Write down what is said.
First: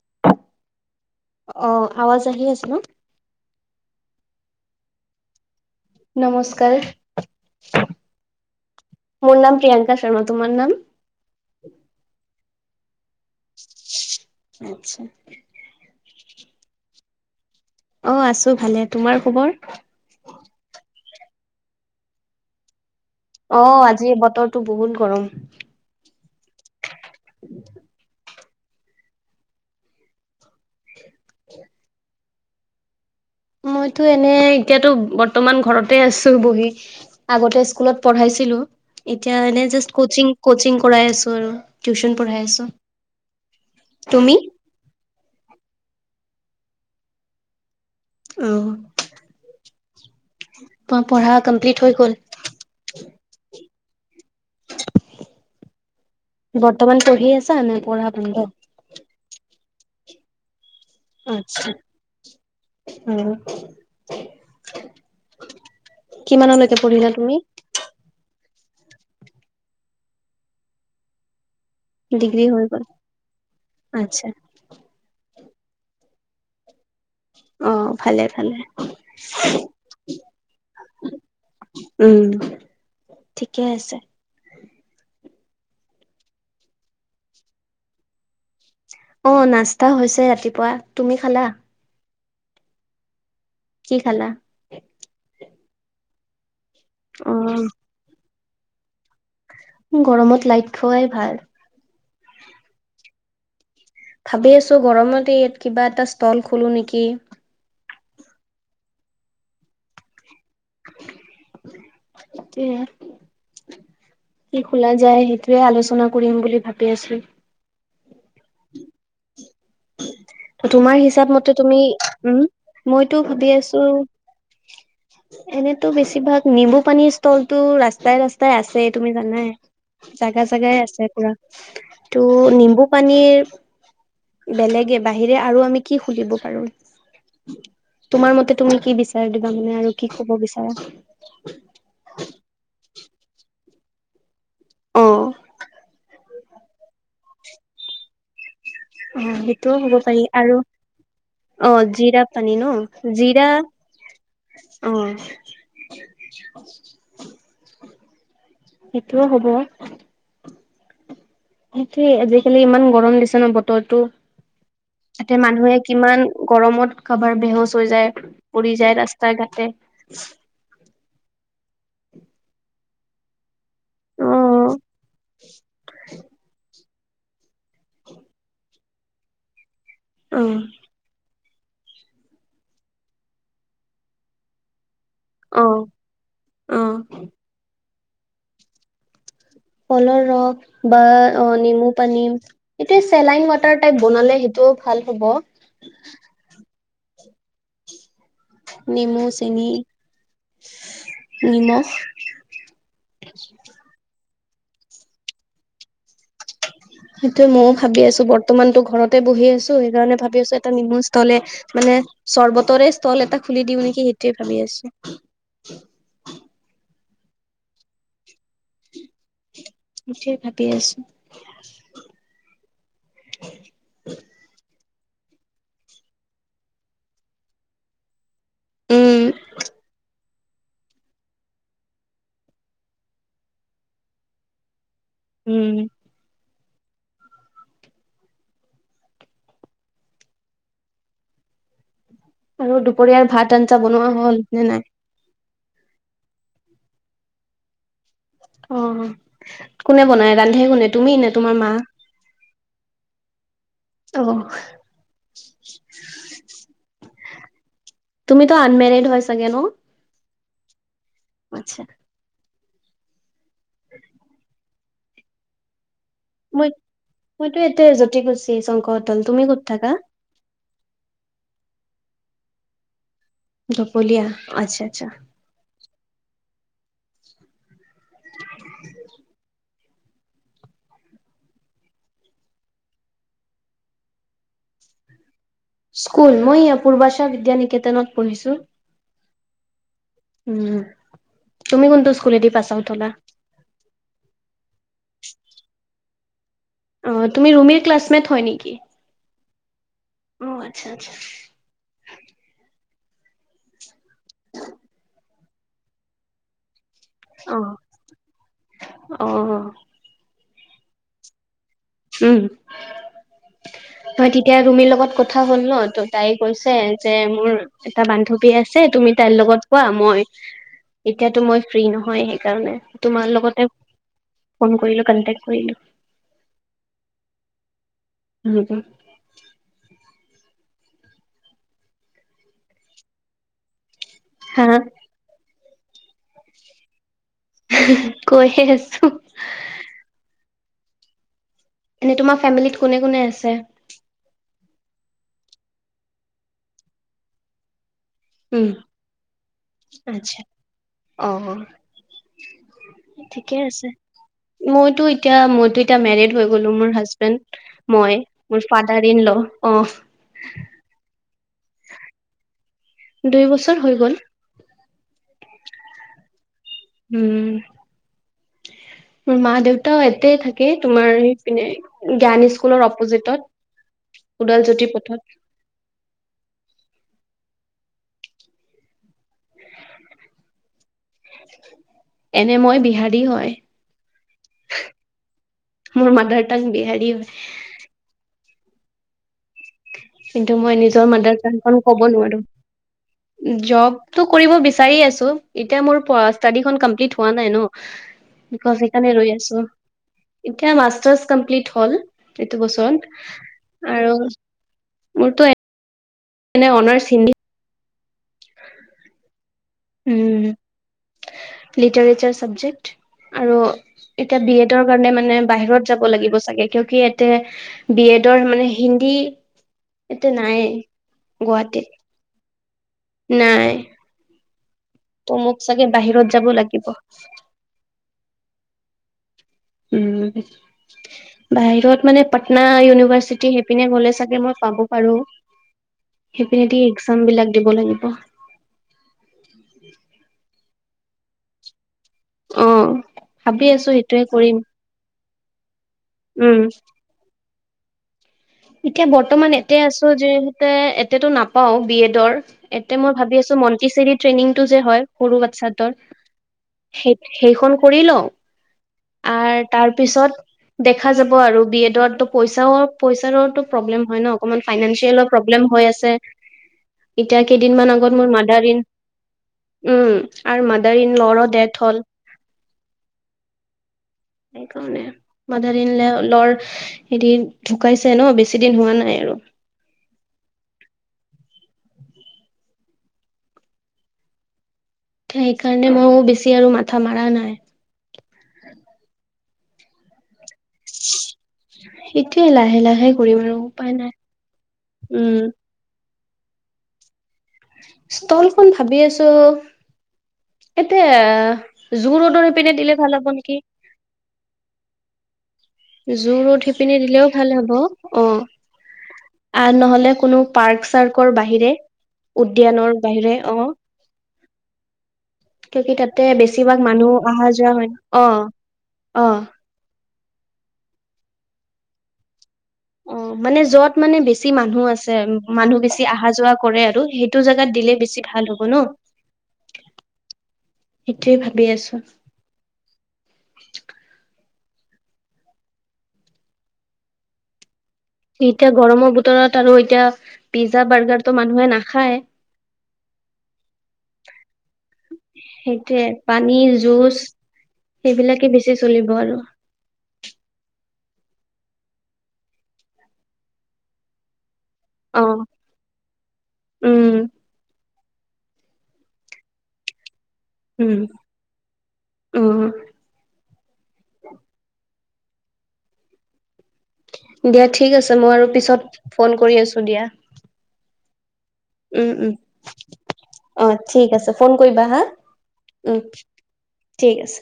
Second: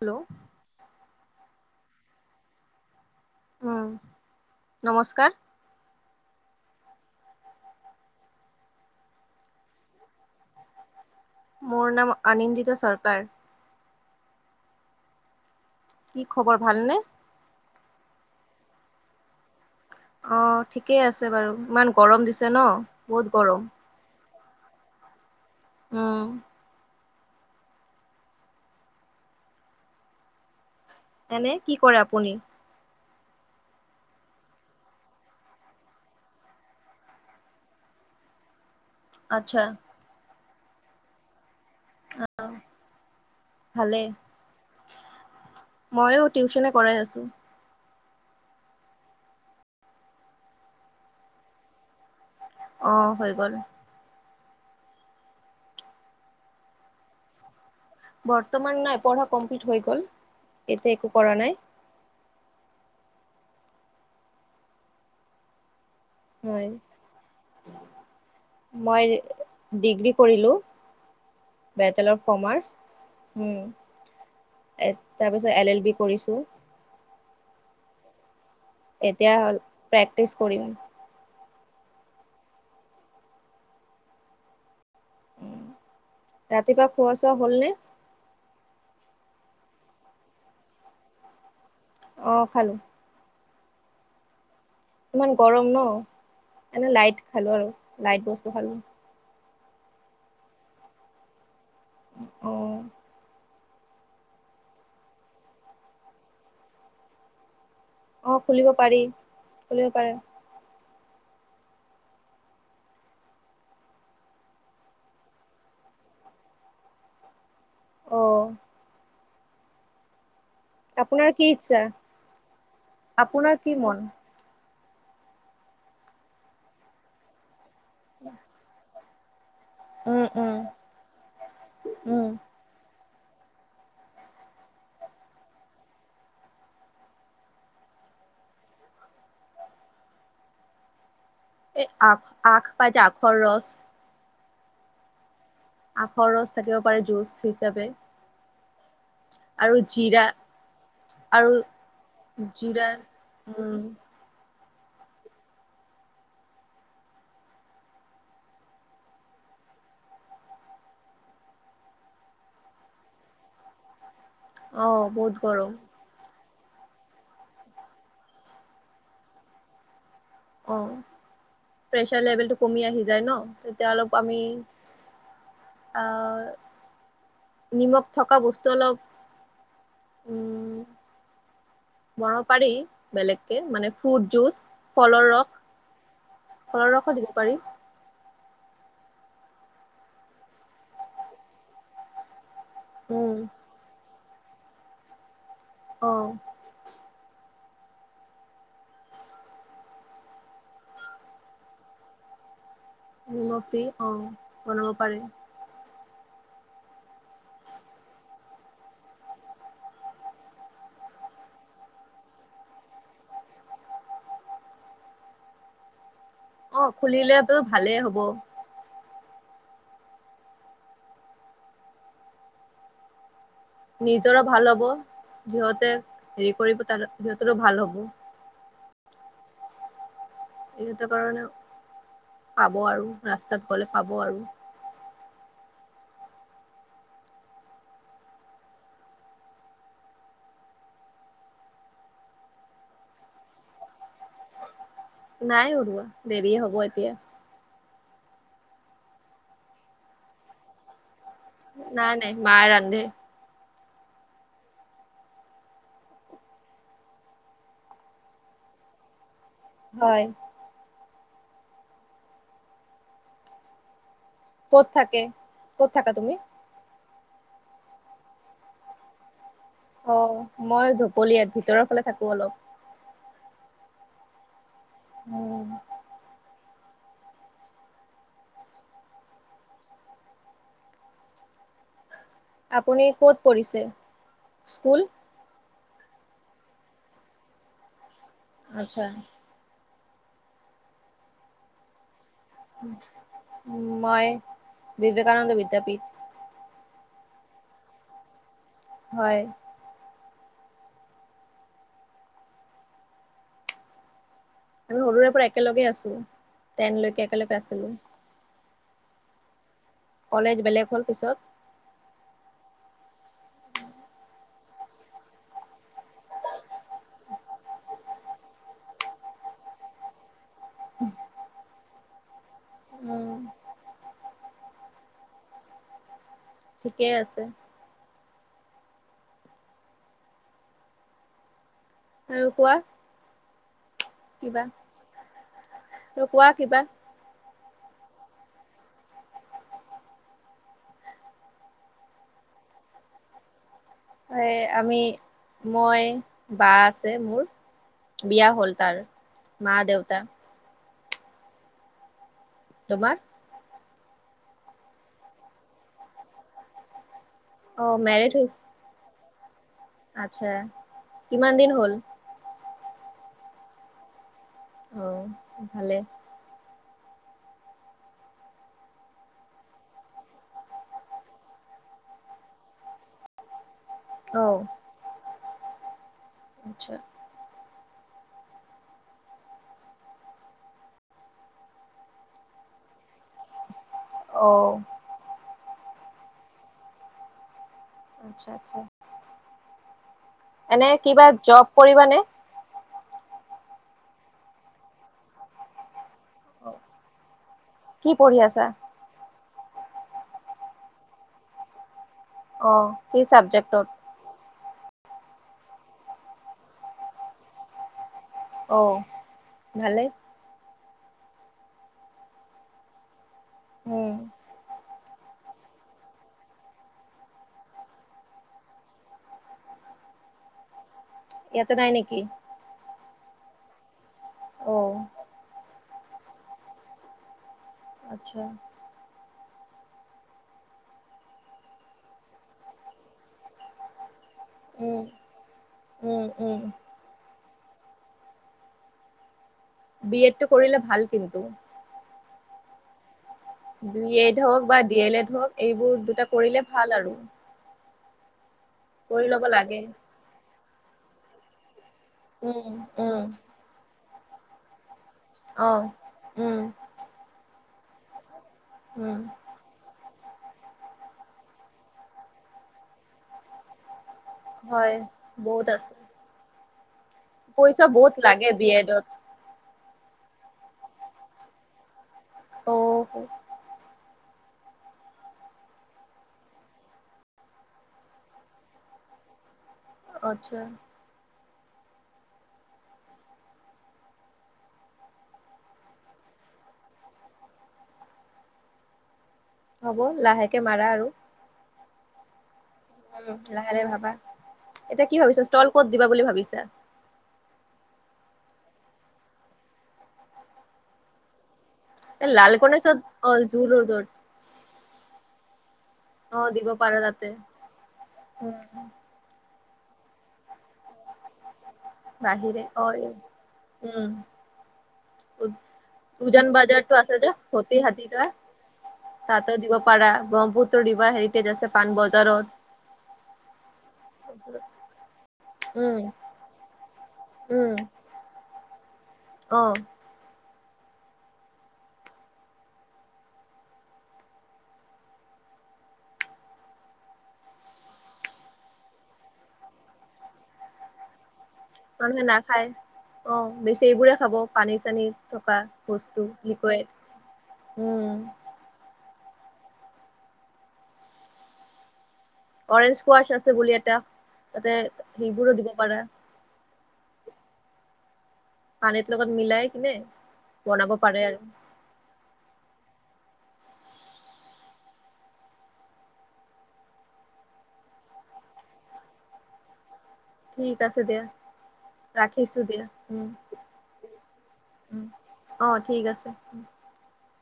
Hello অহ, আৱাজ আহি আছে ন'? উহ- ম নমস্কাৰ নমস্কাৰ। মোৰ নাম প্ৰিয়ংকা শৰ্মা তোমাৰ নাম? মোৰ নাম অনিন্দিতা চৰকাৰ। [unintelligible] কি খবৰ ভালনে? অহ, আছো ভালে তোমাৰ খবৰ,? অহ, ঠিকেই আছে বাৰু ইমান গৰম দিছে ন'? বহুত গৰম অহ, আজি বতৰটো বহুত গৰম। অহ এনে কি কৰে আপুনি? মইতো এনে এতিয়াতো বৰ্তমান ঘৰতে আছো বহি আগতে স্কুলত পঢ়াইছিলো। এতিয়া আচ্ছা এনে জাষ্ট কচিং -কচিং কৰাই আছো আৰু। টিউচন পঢ়াই আছো, তুমি? ময়ো টিউচনে কৰাই আছো। অহ তোমাৰ পঢ়া কমপ্লিট হৈ গল? অহ, হৈ গ'ল। বৰ্তমান পঢ়ি আছা নে পঢ়া বন্ধ? বৰ্তমান নাই পঢ়া কমপ্লিট হৈ গল এতিয়া একো কৰা নাই। উম [inaudible] হয় কিমানলৈকে পঢ়িলা তুমি? মই ডিগ্ৰী কৰিলো। বেতেল অফ ডিগ্ৰী হৈ গ'ল কমাৰ্চ আচ্ছা তাৰপিছত এল- এল বি কৰিছো। অহ, ভালে -ভালে। এতিয়া হ'ল প্ৰেক্টিচ কৰিম। উম, ঠিকে আছে। উম, ৰাতিপুৱা খোৱা চোৱা হল নে? অহ, নাস্তা হৈছে ৰাতিপুৱা তুমি খালা? অহ, খালো। কি খালা? ইমান গৰম ন' এনে লাইত অ খালো আৰু লাইত বস্তু খালো। গৰমত লাইত খোৱাই ভাল। অহ ভাবি আছো গৰমতে ইয়াত কিবা এটা ষ্টল খোলো নেকি অহ, খুলিব পাৰি খুলিব পাৰে। [unintelligible] কি খোলা যায় সেইটোয়ে আলোচনা কৰিম বুলি ভাবি আছো। অহ। [inaudible] তোমাৰ হিচাপ আপোনাৰ কি মতে তুমি, ইচ্ছা উম, মইতো ভাবি আপোনাৰ কি আছোঁ মন এনেতো বেছিভাগ নিম্বু পানীৰ ষ্টলতটো ৰাস্তাই ৰাস্তাই আছে তুমি জানাই। উম জাগা উম জাগাই আছে পুৰা। উম তু', নিম্বু পানীৰ বেলেগে বাহিৰে আৰু আমি কি খুলিব পাৰোঁ? তোমাৰ মতে তুমি কি বিচাৰ দিবা মানে আৰু কি কব বিচাৰা? এই আখ‌ আক পাই যে আখৰ ৰচ অ'। আখৰ ৰচ থাকিব পাৰে জুচ হিচাপে। অ' আৰু সেইটোও হ'ব পাৰি জিৰা আৰু আৰু অ জীৰা পানী জিৰা ন, জীৰা উম অ'। সেইটোও হ'ব। সেইটোৱে আজিকালি ইমান গৰম দিছে ন বতৰটো অ বহুত তাতে গৰম মানুহে কিমান গৰমত কাবাৰ বেহোচ হৈ যায়, পৰি যায় ৰাস্তাই ঘাটে। অ' প্ৰেচাৰ লেভেল টো কমি আহি যায় ন। তিয়া অলপ আমি অ আ নিমখ থকা বস্তু অলপ অ'। উম বনাব পাৰি বেলেগকে মানে ফ্ৰুট জুচ। ফলৰ ৰস, অ ফলৰ ৰসো দিব পাৰি। ফলৰ ৰস বা অ নেমু পানী। এতিয়া উম চেলাইন ৱাটাৰ টাইপ বনালে সেইটোও ভাল হ'ব। অ'। নেমু, চেনি, নিমখ নিমখ দি, অ' বনাব পাৰে। [inaudible] সেইটো মইও ভাবি আছো বৰ্তমানতো ঘৰতে বহি আছোঁ, সেইকাৰণে ভাবি আছোঁ এটা নিমু ষ্টলে মানে চৰ্বতৰে ষ্টল এটা খুলি দিও নেকি সেইটোৱে ভাবি আছোঁ। অ' খুলিলেটো ভালে হ'ব। সেইটোৱে ভাবি আছোঁ। [inaudible] নিজৰো ভাল হব সিহঁতে হেৰি কৰিব তাৰ - সিহঁতৰো ভাল হ'ব। উম। সিহঁতৰ কাৰণে পাব আৰু ৰাস্তাত গলে পাব আৰু। উম। আৰু দুপৰীয়াৰ ভাত-আঞ্জা বনোৱা হ'ল নে নাই? নাই উৰুৱা দেৰিয়ে হ'ব এতিয়া। অ কোনে বনায় ৰান্ধে কোনে তুমি নে তোমাৰ মা? নাই নাই মায়ে ৰান্ধে। অ'। তুমি তো আনমেৰেড হয় চাগে ন? হয়। আত্ছা। [inaudible] ক'ত থাকে, ক'ত থাকা তুমি? মই মইতো এতিয়া জ্যোতিকুছী চংকৰটোল তুমি ক'ত? থাকা? অ' মই ধপলিয়াত, ভিতৰৰ ফালে থাকো অলপ। ধপলিয়া আচ্ছা। আচ্ছা উম। [inaudible] আপুনি ক'ত পঢ়িছে স্কুল? স্কুল মই ই পূৰ্বাচা বিদ্যা নিকেতনত। পঢ়িছো। আচ্ছা। উম, তুমি কোনটো স্কুলেদি পাছ আউট হলা? মই বিবেকানন্দ বিদ্যাপীঠ। অ' তুমি ৰুমিৰ ক্লাছমেট হয় নেকি? হয়। অ' আচ্ছা আচ্ছা। আমি সৰুৰে পৰা একেলগে আছোঁ। টেন লৈকে অ একেলগে আছিলোঁ। অ'। কলেজ বেলেগ হ'ল পিছত। উম। হয় তেতিয়া ৰুমিৰ লগত কথা হ'ল ন ত তাই কৈছে যে মোৰ এটা বান্ধৱী আছে তু তুমি তাইৰ লগত শুৱা মই এতিয়াতো মই ফ্ৰী নহয় সেইকাৰণে তোমাৰ উম লগতে ফোন কৰিলোঁ কণ্টেক্ কৰিলোঁ। ঠিকে আছে। [unintelligible] আৰু কোৱা কিবা? হা আৰু কোৱা কিবা? কৈয়ে আছোঁ। এনে তোমাৰ ফেমিলিত কোনে কোনে আছে? এ আমি মই বা আছে মোৰ। বিয়া উম হ'ল তাৰ মা দেউতা। আচ্ছা অ' তোমাৰ ঠিকে আছে। মইতো এতিয়া মইতো এতিয়া মেৰিড হৈ গ'লো মোৰ হাজবেণ্ড অ মই মোৰ ফাদাৰ ইন ল', অ'। আত্ছা কিমান দিন হ'ল? দুই বছৰ হৈ গ'ল। অ' ভালে। উম। মোৰ মা দেউতাও এতে থাকে তোমাৰ সেইপিনে জ্ঞান স্কুলৰ অপজিতত। অ ওদাল জ্যোতি পথত। আচ্ছা। এনে মই বিহাৰী হয়। অ'। মোৰ মাডাৰ টাং বিহাৰী হয়। আচ্ছা আচ্ছা। কিন্তু মই এনে নিজৰ কিবা মাডাৰ তাং জব খন ক'ব কৰিবানে নোৱাৰো। জবটো কৰিব বিচাৰি আছো এতিয়া মোৰ ষ্টাডি খন কমপ্লিট হোৱা নাই ন। কি পঢ়ি আছা বিকছ সেইকাৰণে ৰৈ আছো, এতিয়া মাষ্টাৰ্ছ কমপ্লিট হ'ল। এইটো অ কি চাবজেক্টত বছৰত আৰু মোৰতো এ এনে অনাৰ্ছ হিন্দী। অ'। ভালেই উম, লিটাৰেচাৰ চাবজেক্ট আৰু উম এতিয়া বি এড তেওঁৰ কাৰণে মানে বাহিৰত যাব লাগিব চাগে কিউকি এতে বি এডৰ মানে হিন্দী এতিয়া নাই। ইয়াতে গুৱাহাটীত নাই নেকি? নাই। অ ত' মোক চাগে বাহিৰত যাব লাগিব। আচ্ছা। উম। বাহিৰত মানে পাটনা ইউনিভাৰ্চিটি সেইপিনে গলে চাগে মই পাব উম পাৰোঁ। উম উম সেইপিনে দি একজাম বিলাক দিব লাগিব। বি এডটো কৰিলে ভাল কিন্তু। অ'। ভাবি আছো দুই সেইটোয়ে এড কৰিম হওক বা ডি এলে এড হক এইবোৰ দুটা উম কৰিলে ভাল আৰু। এতিয়া কৰি ল'ব বৰ্তমান এতে লাগে আছো যিহতে এতেটো নাপাওঁ বি এডৰ, উম এতে মই উম ভাবি আছোঁ মন্টি চেৰি ট্ৰেইনিং টো যে হয় সৰু অ বাচ্ছাটোৰ উম সেই - সেইখন কৰি লওঁ। উম আৰ তাৰ পিছত দেখা যাব আৰু বি এডত তো পইচাও পইচা তাৰটো প্ৰব্লেম হয় ন অকমান হয় ফাইনেঞ্চিয়েলৰ বহুত প্ৰব্লেম হৈ আছে। এতিয়া পইচা কেইদিনমান আগত বহুত মোৰ লাগে বি মাদাৰ ইন এডত উম, আৰু মাদাৰ ইন ল'ৰো ডেথ হ'ল। অ' হো। সেইকাৰণে, মাদাৰ ইন লেও - ল'ৰ হেৰি ঢু কাইছে ন বেছি দিন হোৱা নাই আৰু। আত্চ্ছা। সেইকাৰণে মইও বেছি আৰু মাথা মাৰা নাই। হ'ব লাহেকে মাৰা আৰু। সিটোৱে লাহে লাহে উম, কৰিম আৰু লাহে লাহে উপায় ভাবা নাই এতিয়া কি উম ভাবিছা ষ্টল ক'ত দিবা বুলি ভাবিছা? ষ্টলখন ভাবি আছোঁ, এতে আহ জু' এ ৰডৰ লাল সেইপিনে গণেশত দিলে ভাল অ হ'ব নেকি! জু ৰোডত জু' অ ৰড দিব সিপিনে পাৰা দিলেও তাতে ভাল হব অ'। উম আ নহলে কোনো পাৰ্ক চাৰ্কৰ বাহিৰে, বাহিৰে অ উদ্যায়ানৰ বাহিৰে, অ'। উ কিয়কি তাতে - উজান বেছিভাগ বজাৰটো মানুহ আছে যে অহা যোৱা সতি হয় অ হাতিকা। অ তাতো দিব পাৰা, ব্ৰহ্মপুত্ৰ দিবা হেৰিটেজ আছে পাণবজাৰত। অ' মানে যত মানে বেছি মানুহ আছে, মানুহ উম বেছি আহা যোৱা কৰে আৰু সেই টো জাগাত উম দিলে বেছি ভাল হ'ব ন। অ'। সিটোৱে ভাবি আছোঁ। এতিয়া গৰমৰ বুতৰত আৰু এতিয়া পিজ্জা বাৰ্গাৰ তটো মান মানুহে নাখায়। অ' বেছি‌ এইবোৰে খাব পানী চানী থকা সেইটোয়ে বস্তু পানী লিকুয়েড। জুচ সেইবিলাকে বেছি চলিব আৰু। অৰেঞ্জ স্কোৱাচ আছে বুলি এটা তাতে অ সেইবোৰো দিব পাৰা। উম। পানীত লগত মিলায় কেনে বনাব উম পাৰে আৰু। উম দিয়া ঠিক আছে মই আৰু পিছত ফোন কৰি আছোঁ দিয়া। ঠিক আছে দিয়া। উম উম, ৰাখিছো দিয়া উম অ' ঠিক আছে ফোন কৰিবা হা। উম অ উম, ঠিক আছে ঠিক আছে।